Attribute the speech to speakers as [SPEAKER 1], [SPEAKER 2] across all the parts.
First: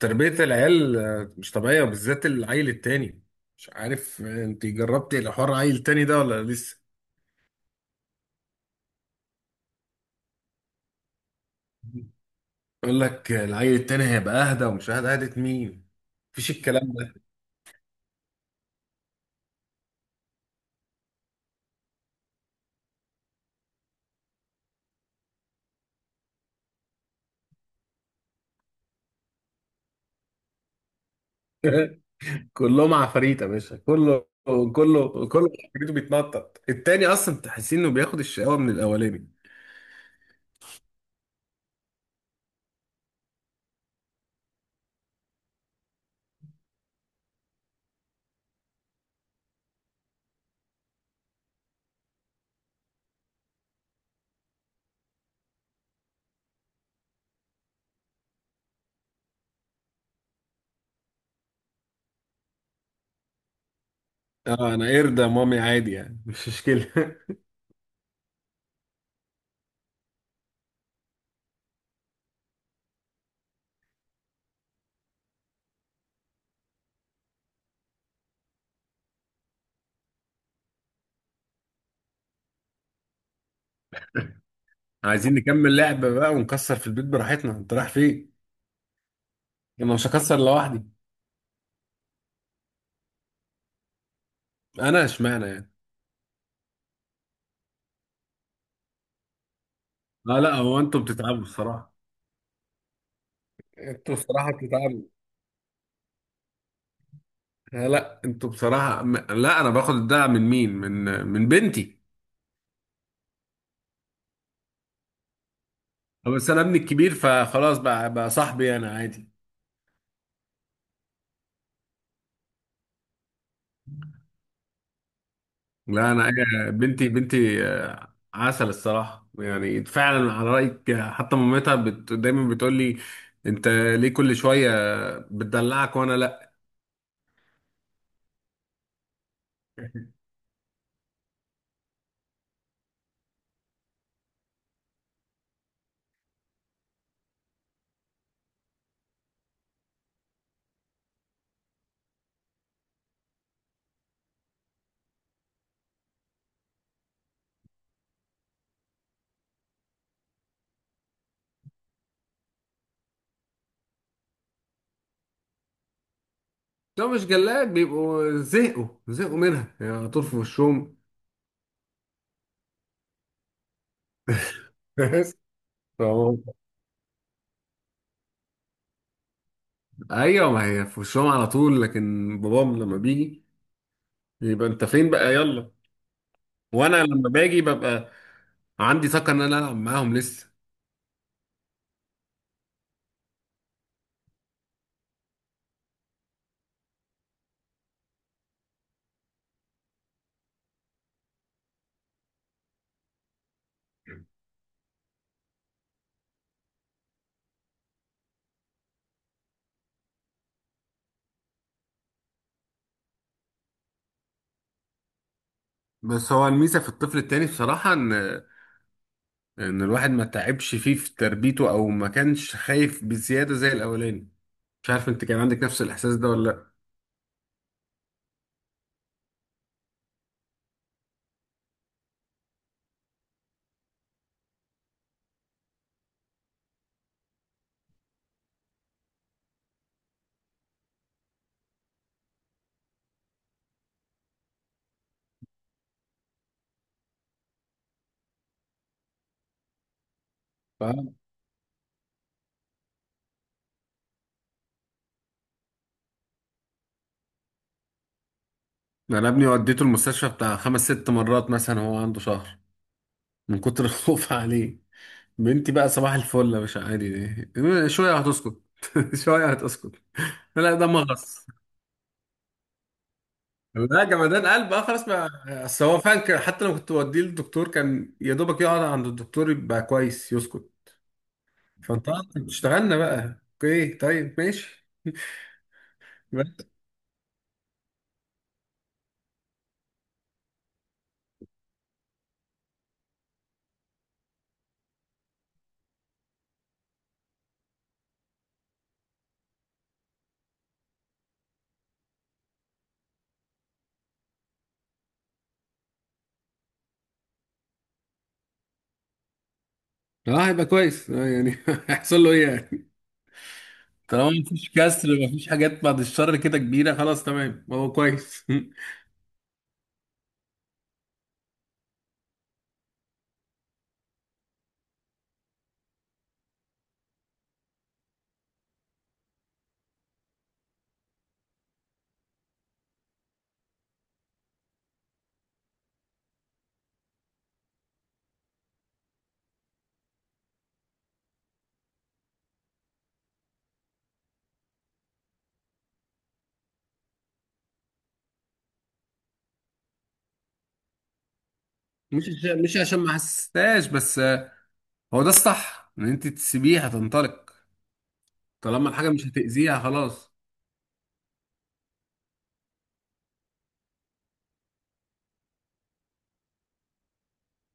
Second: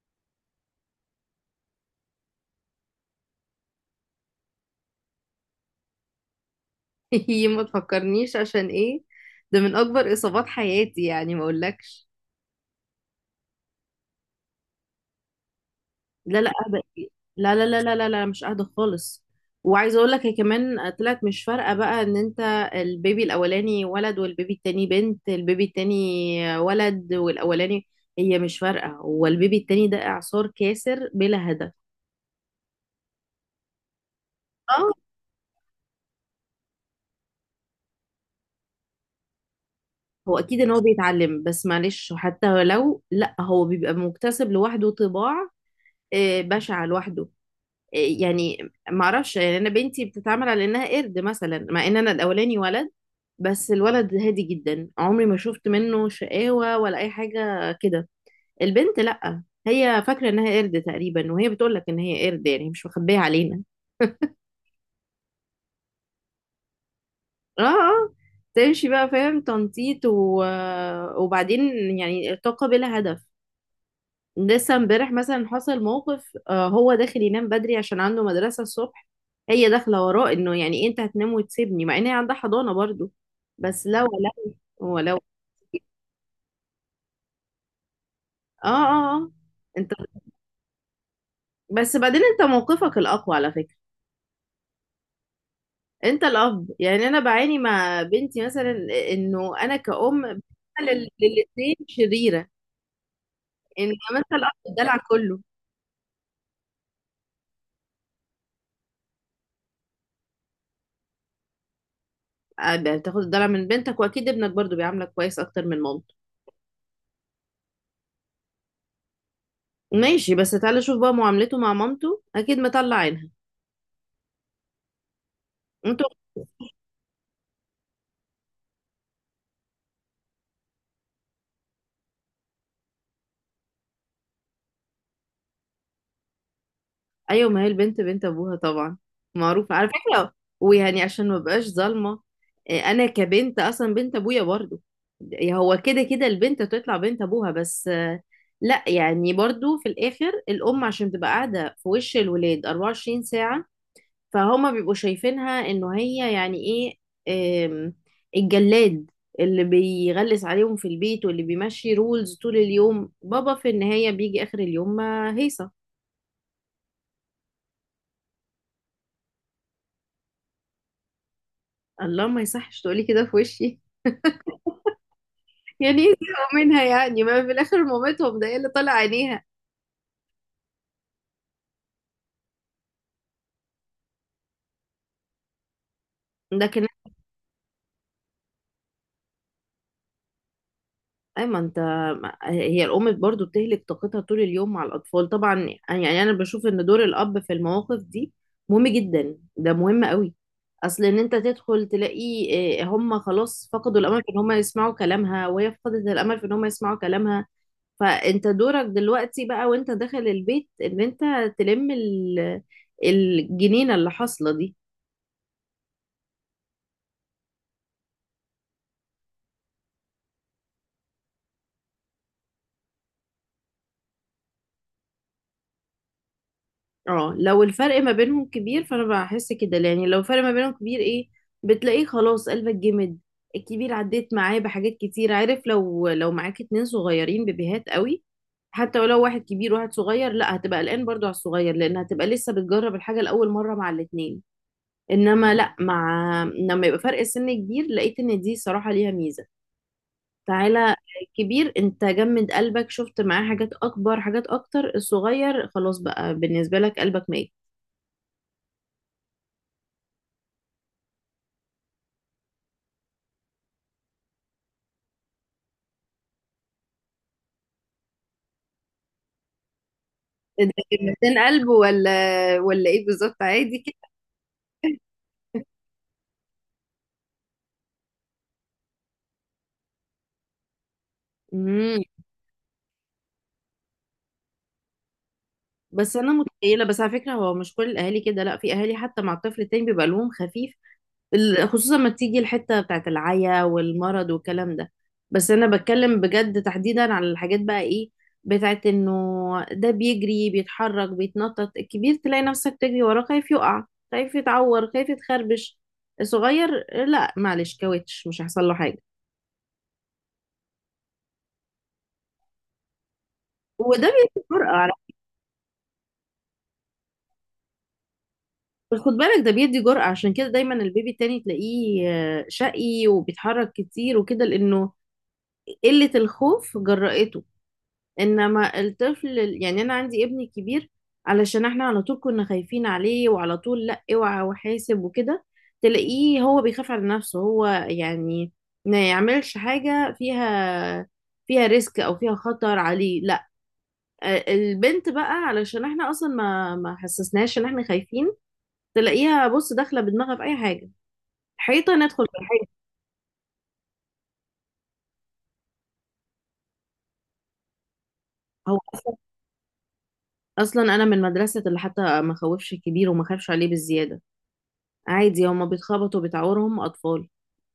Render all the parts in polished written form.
[SPEAKER 1] تربية العيال مش طبيعية، وبالذات العيل التاني. مش عارف، انت جربتي الحوار عيل تاني ده ولا لسه؟
[SPEAKER 2] يي، ما تفكرنيش عشان ايه. ده من اكبر اصابات حياتي، يعني ما اقولكش.
[SPEAKER 1] يقول لك العيل التاني هيبقى اهدى، ومش اهدى اهدى مين؟
[SPEAKER 2] لا لا،
[SPEAKER 1] مفيش الكلام
[SPEAKER 2] اهدى.
[SPEAKER 1] ده.
[SPEAKER 2] لا لا لا لا لا لا، مش اهدى خالص. وعايزه اقول لك هي كمان طلعت مش فارقه، بقى ان انت البيبي الاولاني ولد والبيبي التاني بنت. البيبي التاني ولد والاولاني. هي مش فارقه، هو البيبي التاني ده اعصار كاسر بلا هدف.
[SPEAKER 1] كلهم عفاريت يا باشا، كله
[SPEAKER 2] اه،
[SPEAKER 1] كله كله عفاريته، بيتنطط التاني، اصلا تحسين انه بياخد الشقاوة من الاولاني.
[SPEAKER 2] هو اكيد ان هو بيتعلم، بس معلش حتى لو لا هو بيبقى مكتسب لوحده طباع، بشعه لوحده يعني. ما اعرفش يعني، انا بنتي بتتعامل على انها قرد مثلا، مع ان انا الاولاني ولد بس الولد هادي جدا، عمري ما شفت منه شقاوة ولا اي حاجة كده. البنت لا، هي فاكرة انها قرد تقريبا، وهي بتقول لك ان هي قرد يعني، مش مخبية علينا.
[SPEAKER 1] اه انا قرد يا مامي، عادي يعني، مش مشكلة.
[SPEAKER 2] اه اه. تمشي بقى فاهم، تنطيط وبعدين يعني، طاقة بلا هدف. لسه امبارح مثلا حصل موقف، هو داخل ينام بدري عشان عنده مدرسة الصبح، هي داخلة وراه انه يعني انت هتنام وتسيبني، مع ان هي عندها حضانة برضو. بس لا، ولو.
[SPEAKER 1] عايزين نكمل لعبة بقى ونكسر في البيت براحتنا، انت رايح فين؟
[SPEAKER 2] اه اه اه. انت...
[SPEAKER 1] انا مش هكسر لوحدي.
[SPEAKER 2] بس بعدين انت موقفك الاقوى على فكرة.
[SPEAKER 1] انا اشمعنى يعني؟
[SPEAKER 2] انت الاب يعني، انا بعاني مع بنتي مثلا، انه انا كأم
[SPEAKER 1] لا لا، هو انتوا
[SPEAKER 2] بتعمل
[SPEAKER 1] بتتعبوا
[SPEAKER 2] للاتنين
[SPEAKER 1] الصراحه.
[SPEAKER 2] شريرة، ان
[SPEAKER 1] انتوا
[SPEAKER 2] مثلا الاب
[SPEAKER 1] بصراحة
[SPEAKER 2] الدلع
[SPEAKER 1] بتتعبوا.
[SPEAKER 2] كله.
[SPEAKER 1] لا انتوا بصراحة لا، انا باخد الدعم من مين؟ من بنتي.
[SPEAKER 2] بتاخد الدلع من بنتك، واكيد ابنك برضو بيعاملك كويس اكتر من مامتك.
[SPEAKER 1] بس انا ابني الكبير، فخلاص بقى صاحبي انا، عادي.
[SPEAKER 2] ماشي، بس تعالى شوف بقى معاملته مع مامته اكيد مطلع عينها. انتوا...
[SPEAKER 1] لا انا بنتي بنتي، عسل الصراحه، يعني فعلا على رايك. حتى مامتها دايما بتقول لي: انت ليه كل شويه بتدلعك وانا لا؟
[SPEAKER 2] ايوه، ما هي البنت بنت ابوها طبعا، معروفه على فكره، ويعني عشان ما بقاش ظالمه، إيه، انا كبنت اصلا بنت ابويا برضو. إيه، هو كده كده البنت تطلع بنت ابوها، بس لا يعني برضو في الاخر الام عشان تبقى قاعده في وش الولاد 24 ساعه، فهما بيبقوا شايفينها انه هي يعني ايه، آم، الجلاد اللي بيغلس عليهم في البيت، واللي بيمشي رولز طول اليوم. بابا في النهاية بيجي آخر اليوم ما هيصة.
[SPEAKER 1] لو مش جلاك بيبقوا زهقوا زهقوا منها، يعني على طول في وشهم.
[SPEAKER 2] الله، ما يصحش تقولي كده في وشي. يعني ايه زهقوا منها يعني، ما في الآخر مامتهم ده هي اللي طالع عينيها.
[SPEAKER 1] ايوه ما هي في وشهم على طول، لكن بابام لما بيجي، يبقى انت فين بقى، يلا.
[SPEAKER 2] لكن...
[SPEAKER 1] وانا لما باجي ببقى عندي طاقه ان انا العب معاهم لسه.
[SPEAKER 2] اي ما انت، هي الام برضو بتهلك طاقتها طول اليوم مع الاطفال طبعا. يعني انا بشوف ان دور الاب في المواقف دي مهم جدا، ده مهم قوي. اصل ان انت تدخل تلاقي هم خلاص فقدوا الامل في ان هم يسمعوا كلامها، وهي فقدت الامل في ان هم يسمعوا كلامها، فانت دورك دلوقتي بقى وانت داخل البيت ان انت تلم الجنينة اللي حاصلة دي.
[SPEAKER 1] بس هو الميزه في الطفل التاني بصراحه ان الواحد ما تعبش فيه في تربيته، او ما كانش خايف بزياده زي الاولاني. مش عارف انت كان عندك نفس الاحساس ده ولا لا.
[SPEAKER 2] اه لو الفرق ما بينهم كبير فانا بحس كده، يعني لو الفرق ما بينهم كبير ايه، بتلاقيه خلاص قلبك جمد. الكبير عديت معاه بحاجات كتير، عارف، لو معاك اتنين صغيرين بيبيهات قوي، حتى ولو واحد كبير وواحد صغير لا هتبقى قلقان برضو على الصغير، لان هتبقى لسه بتجرب الحاجة لأول مرة مع الاتنين. انما لا، مع لما يبقى فرق السن كبير لقيت ان دي صراحة ليها ميزة. تعالى،
[SPEAKER 1] فاهم.
[SPEAKER 2] الكبير انت جمد قلبك، شفت معاه حاجات اكبر، حاجات اكتر، الصغير خلاص بقى بالنسبة لك قلبك ميت.
[SPEAKER 1] انا ابني وديته المستشفى بتاع خمس ست مرات مثلا، هو عنده شهر، من كتر الخوف عليه. بنتي بقى صباح الفل، مش عادي، دي شويه هتسكت، شويه هتسكت.
[SPEAKER 2] ده
[SPEAKER 1] لا، ده
[SPEAKER 2] كان 200
[SPEAKER 1] مغص.
[SPEAKER 2] قلب، ولا ولا ايه بالظبط، عادي
[SPEAKER 1] لا
[SPEAKER 2] كده.
[SPEAKER 1] جمدان قلب، اه، خلاص بقى. اصل هو فعلا حتى لما كنت بوديه للدكتور، كان يا دوبك يقعد عند الدكتور يبقى كويس يسكت.
[SPEAKER 2] امم.
[SPEAKER 1] فانت كنت اشتغلنا بقى، اوكي طيب ماشي.
[SPEAKER 2] بس انا
[SPEAKER 1] بس.
[SPEAKER 2] متخيله، بس على فكره هو مش كل الاهالي كده، لا في اهالي حتى مع الطفل التاني بيبقى لهم خفيف. خصوصا ما تيجي الحته بتاعت العيا والمرض والكلام ده. بس انا بتكلم بجد تحديدا على الحاجات بقى ايه، بتاعت انه ده بيجري بيتحرك بيتنطط، الكبير تلاقي نفسك تجري وراه خايف يقع، خايف يتعور، خايف يتخربش. الصغير لا، معلش كاوتش مش هيحصل له حاجه.
[SPEAKER 1] اه هيبقى كويس، اه يعني هيحصل له ايه يعني؟
[SPEAKER 2] وده
[SPEAKER 1] طالما مفيش
[SPEAKER 2] بيفرق.
[SPEAKER 1] كسر، مفيش حاجات بعد الشر كده كبيره، خلاص تمام، هو كويس.
[SPEAKER 2] بس خد بالك ده بيدي جرأة، عشان كده دايما البيبي التاني تلاقيه شقي وبيتحرك كتير وكده، لأنه قلة الخوف جرأته. إنما الطفل يعني أنا عندي ابني كبير علشان احنا على طول كنا خايفين عليه، وعلى طول لأ اوعى وحاسب وكده، تلاقيه هو بيخاف على نفسه هو يعني، ما يعملش حاجة فيها فيها ريسك أو فيها خطر عليه لأ. البنت بقى علشان احنا أصلا ما حسسناش إن احنا خايفين، تلاقيها بص داخلة بدماغها في أي حاجة، حيطة ندخل بالحيطة.
[SPEAKER 1] مش عشان ما حسستهاش، بس هو ده الصح، ان انت تسيبيه هتنطلق،
[SPEAKER 2] هو
[SPEAKER 1] طالما الحاجه
[SPEAKER 2] أصلا
[SPEAKER 1] مش هتاذيها، خلاص.
[SPEAKER 2] أصلاً أنا من مدرسة اللي حتى ما خوفش الكبير وما خافش عليه بالزيادة، عادي هما بيتخبطوا بتعورهم أطفال،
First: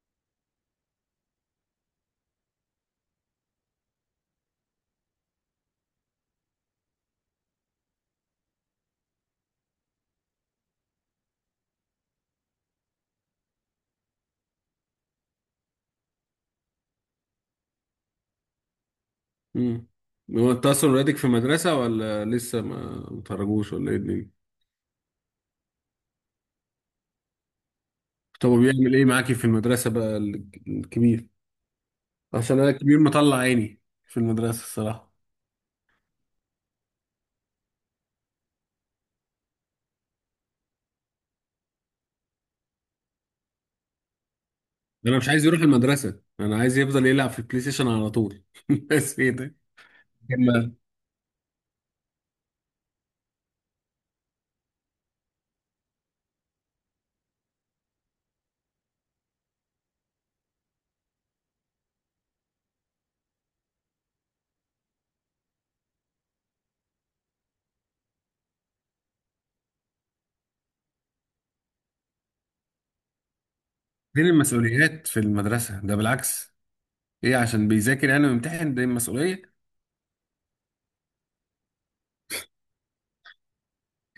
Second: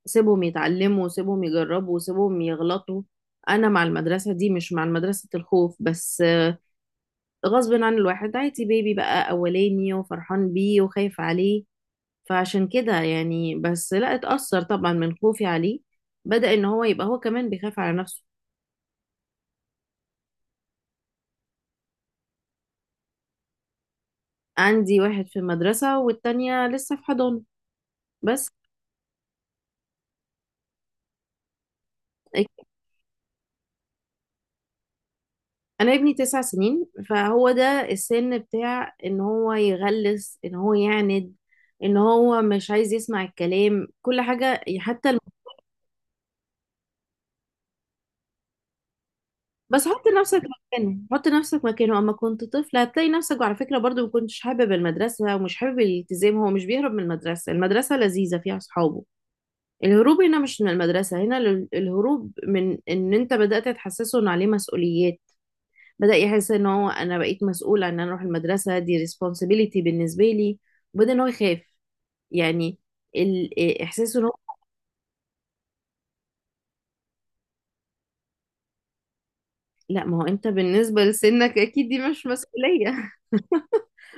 [SPEAKER 2] سيبهم يتعلموا، سيبهم يجربوا، سيبهم يغلطوا. أنا مع المدرسة دي، مش مع مدرسة الخوف بس. غصب عن الواحد عادي بيبي بقى أولاني وفرحان بيه وخايف عليه، فعشان كده يعني بس لا اتأثر طبعا من خوفي عليه، بدأ إن هو يبقى هو كمان بيخاف على نفسه.
[SPEAKER 1] امم. هو انت اصلا ولادك في مدرسة، ولا لسه ما متخرجوش، ولا ايه الدنيا؟
[SPEAKER 2] عندي واحد في المدرسة والتانية لسه في حضانة
[SPEAKER 1] طب
[SPEAKER 2] بس.
[SPEAKER 1] هو بيعمل ايه معاكي في المدرسة بقى، الكبير؟ عشان انا الكبير مطلع عيني في المدرسة الصراحة.
[SPEAKER 2] انا ابني 9 سنين، فهو ده السن بتاع ان هو يغلس، ان هو يعند، ان هو مش عايز يسمع الكلام كل حاجة
[SPEAKER 1] انا مش عايز يروح المدرسة، انا عايز يفضل يلعب في البلاي ستيشن على طول، بس ايه ده؟
[SPEAKER 2] بس حط نفسك
[SPEAKER 1] لما-
[SPEAKER 2] مكانه، حط نفسك مكانه اما كنت طفل، هتلاقي نفسك وعلى فكرة برضو ما كنتش حابب المدرسة ومش حابب الالتزام. هو مش بيهرب من المدرسة، المدرسة لذيذة فيها اصحابه. الهروب هنا مش من المدرسة، هنا الهروب من ان انت بدأت تحسسه ان عليه مسؤوليات، بدأ يحس ان هو انا بقيت مسؤولة، ان انا اروح المدرسة دي responsibility بالنسبة لي، وبدأ ان هو يخاف يعني ال- إيه، احساسه ان
[SPEAKER 1] فين
[SPEAKER 2] هو...
[SPEAKER 1] المسؤوليات في المدرسة؟ ده بالعكس. ايه، عشان بيذاكر يعني ويمتحن، ده المسؤولية؟
[SPEAKER 2] لا، ما هو انت بالنسبة لسنك اكيد دي مش مسؤولية.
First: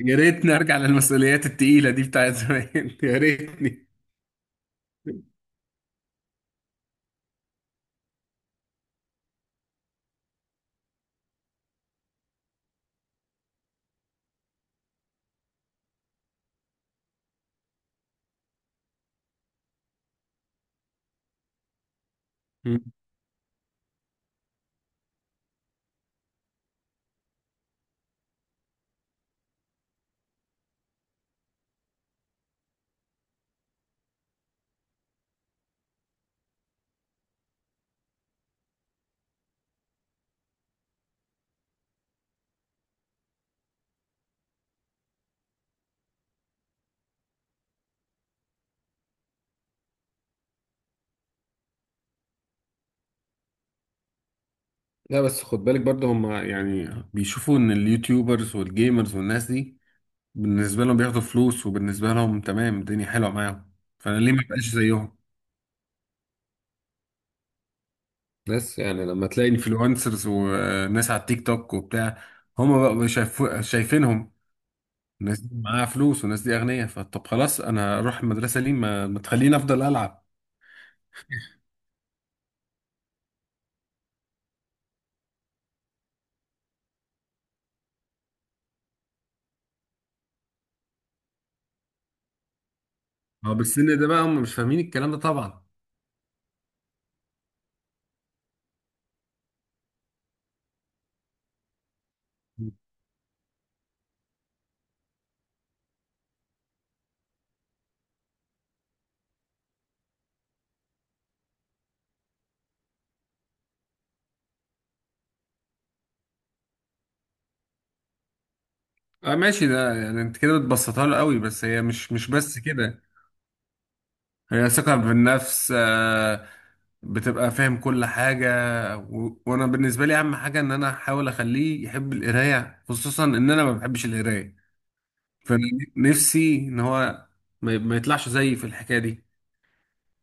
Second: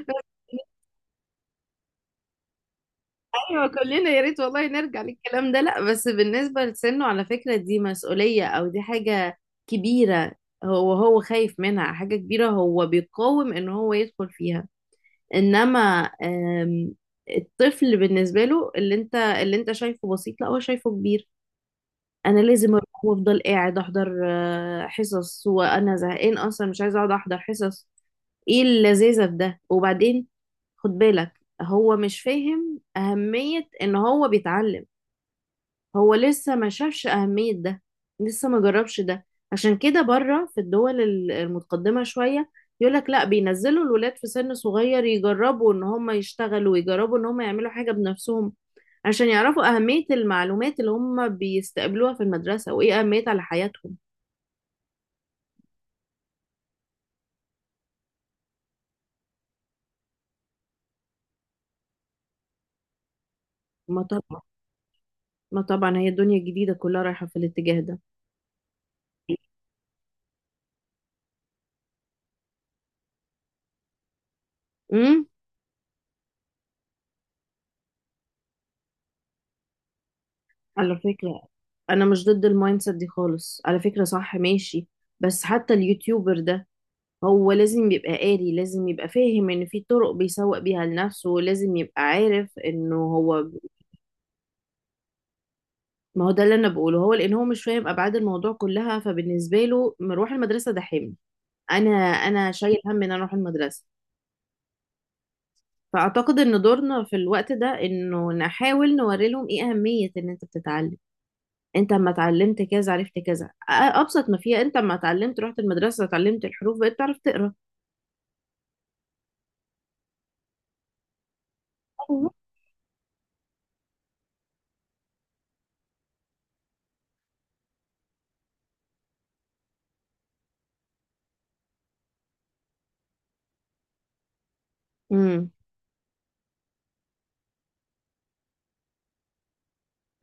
[SPEAKER 1] يا ريتني ارجع للمسؤوليات التقيلة دي بتاعت زمان، يا
[SPEAKER 2] ايوه
[SPEAKER 1] ريتني.
[SPEAKER 2] كلنا يا ريت والله نرجع للكلام ده. لا بس بالنسبة لسنه على فكرة دي مسؤولية، او دي حاجة كبيرة. هو هو خايف منها حاجة كبيرة، هو بيقاوم ان هو يدخل فيها. انما آم، الطفل بالنسبة له اللي انت شايفه بسيط، لا هو شايفه كبير. انا لازم اروح وافضل قاعد احضر حصص، وانا زهقان اصلا، مش عايزه اقعد احضر حصص، ايه اللذاذه في ده وبعدين. خد بالك، هو مش فاهم اهميه ان هو بيتعلم، هو لسه ما شافش اهميه ده، لسه ما جربش ده. عشان كده بره في الدول المتقدمه شويه، يقولك لا بينزلوا الولاد في سن صغير يجربوا ان هم يشتغلوا ويجربوا ان هم يعملوا حاجه بنفسهم، عشان يعرفوا أهمية المعلومات اللي هم بيستقبلوها في المدرسة وإيه أهميتها على حياتهم.
[SPEAKER 1] لا بس خد بالك برضه، هم يعني بيشوفوا ان اليوتيوبرز والجيمرز والناس دي، بالنسبة لهم بياخدوا فلوس، وبالنسبة لهم تمام، الدنيا حلوة معاهم.
[SPEAKER 2] ما
[SPEAKER 1] فانا ليه
[SPEAKER 2] طبعا.
[SPEAKER 1] ما بقاش زيهم؟
[SPEAKER 2] ما طبعا هي الدنيا الجديدة كلها رايحة في الاتجاه ده.
[SPEAKER 1] بس يعني لما تلاقي انفلونسرز وناس على التيك توك وبتاع، هم بقى شايفينهم،
[SPEAKER 2] امم.
[SPEAKER 1] الناس دي معاها فلوس والناس دي اغنياء، فطب خلاص انا هروح المدرسة ليه، ما تخليني افضل العب.
[SPEAKER 2] على فكرة أنا مش ضد المايند سيت دي خالص على فكرة، صح ماشي، بس حتى اليوتيوبر ده هو لازم يبقى قاري، لازم يبقى فاهم ان في طرق بيسوق بيها لنفسه، لازم يبقى عارف انه هو...
[SPEAKER 1] اه بالسن ده بقى هم مش فاهمين الكلام ده طبعا.
[SPEAKER 2] ما هو ده اللي انا بقوله، هو لان هو مش فاهم ابعاد الموضوع كلها، فبالنسبه له مروح المدرسه ده حمل، انا شايل هم ان انا اروح المدرسه. فأعتقد إن دورنا في الوقت ده إنه نحاول نوري لهم إيه أهمية إن أنت بتتعلم. أنت أما اتعلمت كذا عرفت كذا، أبسط ما فيها أنت أما اتعلمت رحت المدرسة اتعلمت الحروف بقيت تعرف تقرأ.
[SPEAKER 1] اه ماشي، ده يعني انت كده بتبسطها له قوي، بس هي مش
[SPEAKER 2] أيوة.
[SPEAKER 1] بس كده. هي ثقة بالنفس، بتبقى فاهم كل حاجة. وأنا بالنسبة لي أهم حاجة إن أنا أحاول أخليه يحب القراية، خصوصا إن أنا ما بحبش القراية.
[SPEAKER 2] امم.
[SPEAKER 1] فأنا نفسي إن هو ما يطلعش زيي في الحكاية دي.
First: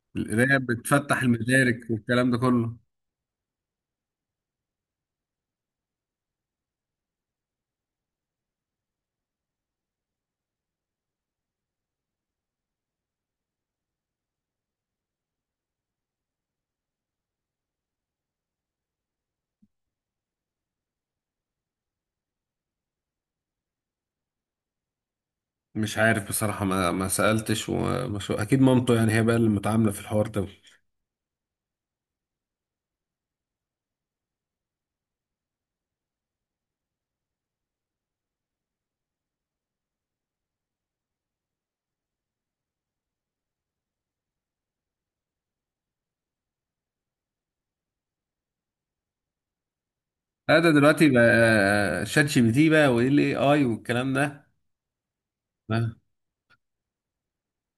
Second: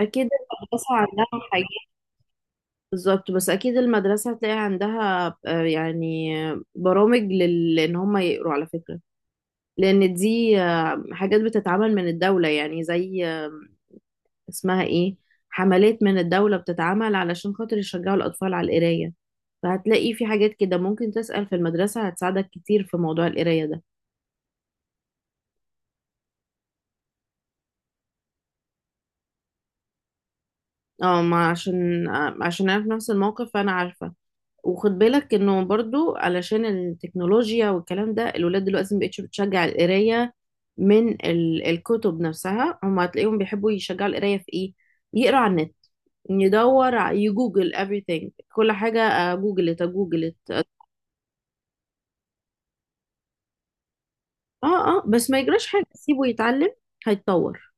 [SPEAKER 2] أكيد
[SPEAKER 1] القراية
[SPEAKER 2] المدرسة
[SPEAKER 1] بتفتح
[SPEAKER 2] عندها
[SPEAKER 1] المدارك
[SPEAKER 2] حاجات.
[SPEAKER 1] والكلام ده كله.
[SPEAKER 2] بالظبط، بس أكيد المدرسة هتلاقي عندها يعني برامج إن هم يقروا على فكرة، لأن دي حاجات بتتعمل من الدولة يعني زي اسمها إيه، حملات من الدولة بتتعمل علشان خاطر يشجعوا الأطفال على القراية، فهتلاقي في حاجات كده ممكن تسأل في المدرسة هتساعدك كتير في موضوع القراية ده.
[SPEAKER 1] مش عارف بصراحة، ما سألتش، أكيد مامته، يعني هي بقى اللي متعاملة في الحوار ده.
[SPEAKER 2] اه ما عشان أنا في نفس الموقف فأنا عارفة. وخد بالك انه برضو علشان التكنولوجيا والكلام ده الولاد دلوقتي مبقتش بتشجع القراية من الكتب نفسها، هم هتلاقيهم بيحبوا يشجعوا القراية في ايه، يقرا على النت، يدور يجوجل everything، كل حاجة، جوجلت، جوجلت
[SPEAKER 1] لا
[SPEAKER 2] اه.
[SPEAKER 1] ده دلوقتي بقى شات GPT بقى، وايه الاي اي والكلام ده.
[SPEAKER 2] اه بس ما يجراش حاجة، سيبه يتعلم هيتطور.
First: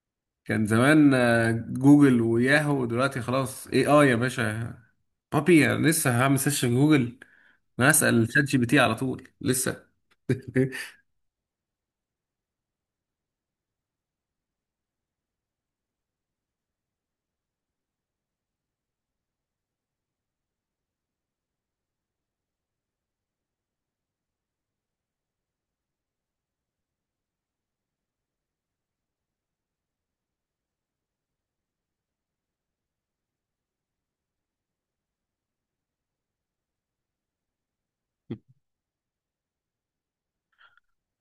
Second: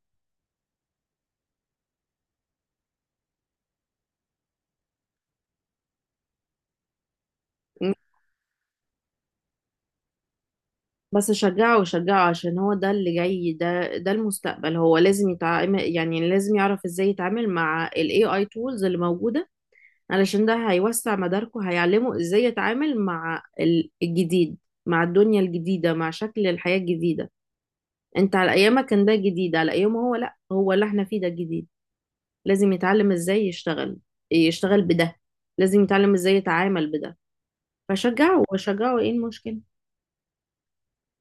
[SPEAKER 1] كان زمان جوجل وياهو، دلوقتي خلاص AI يا باشا. بابي أنا لسه هعمل سيرش في جوجل؟ انا هسأل شات GPT على طول لسه.
[SPEAKER 2] بس شجعه، شجعه، عشان هو ده اللي جاي، ده المستقبل، هو لازم يتعامل يعني لازم يعرف ازاي يتعامل مع ال AI tools اللي موجودة، علشان ده هيوسع مداركه، هيعلمه ازاي يتعامل مع الجديد، مع الدنيا الجديدة، مع شكل الحياة الجديدة. انت على ايامك كان ده جديد، على ايامه هو لا، هو اللي احنا فيه ده جديد. لازم يتعلم ازاي يشتغل، يشتغل بده، لازم يتعلم ازاي يتعامل بده، فشجعه وشجعه ايه المشكلة.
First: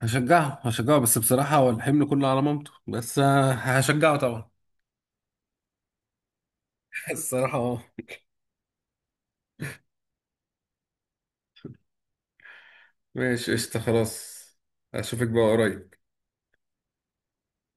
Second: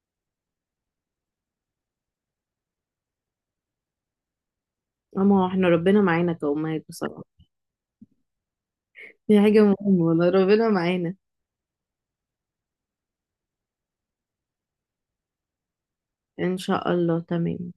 [SPEAKER 1] هشجعه هشجعه، بس بصراحة هو الحمل كله على مامته، بس هشجعه طبعا.
[SPEAKER 2] اما هو احنا ربنا معانا كأمهات بصراحة،
[SPEAKER 1] الصراحة اه.
[SPEAKER 2] دي حاجة مهمة والله ربنا معانا.
[SPEAKER 1] ماشي قشطة خلاص. اشوفك بقى قريب.
[SPEAKER 2] إن شاء الله تمام.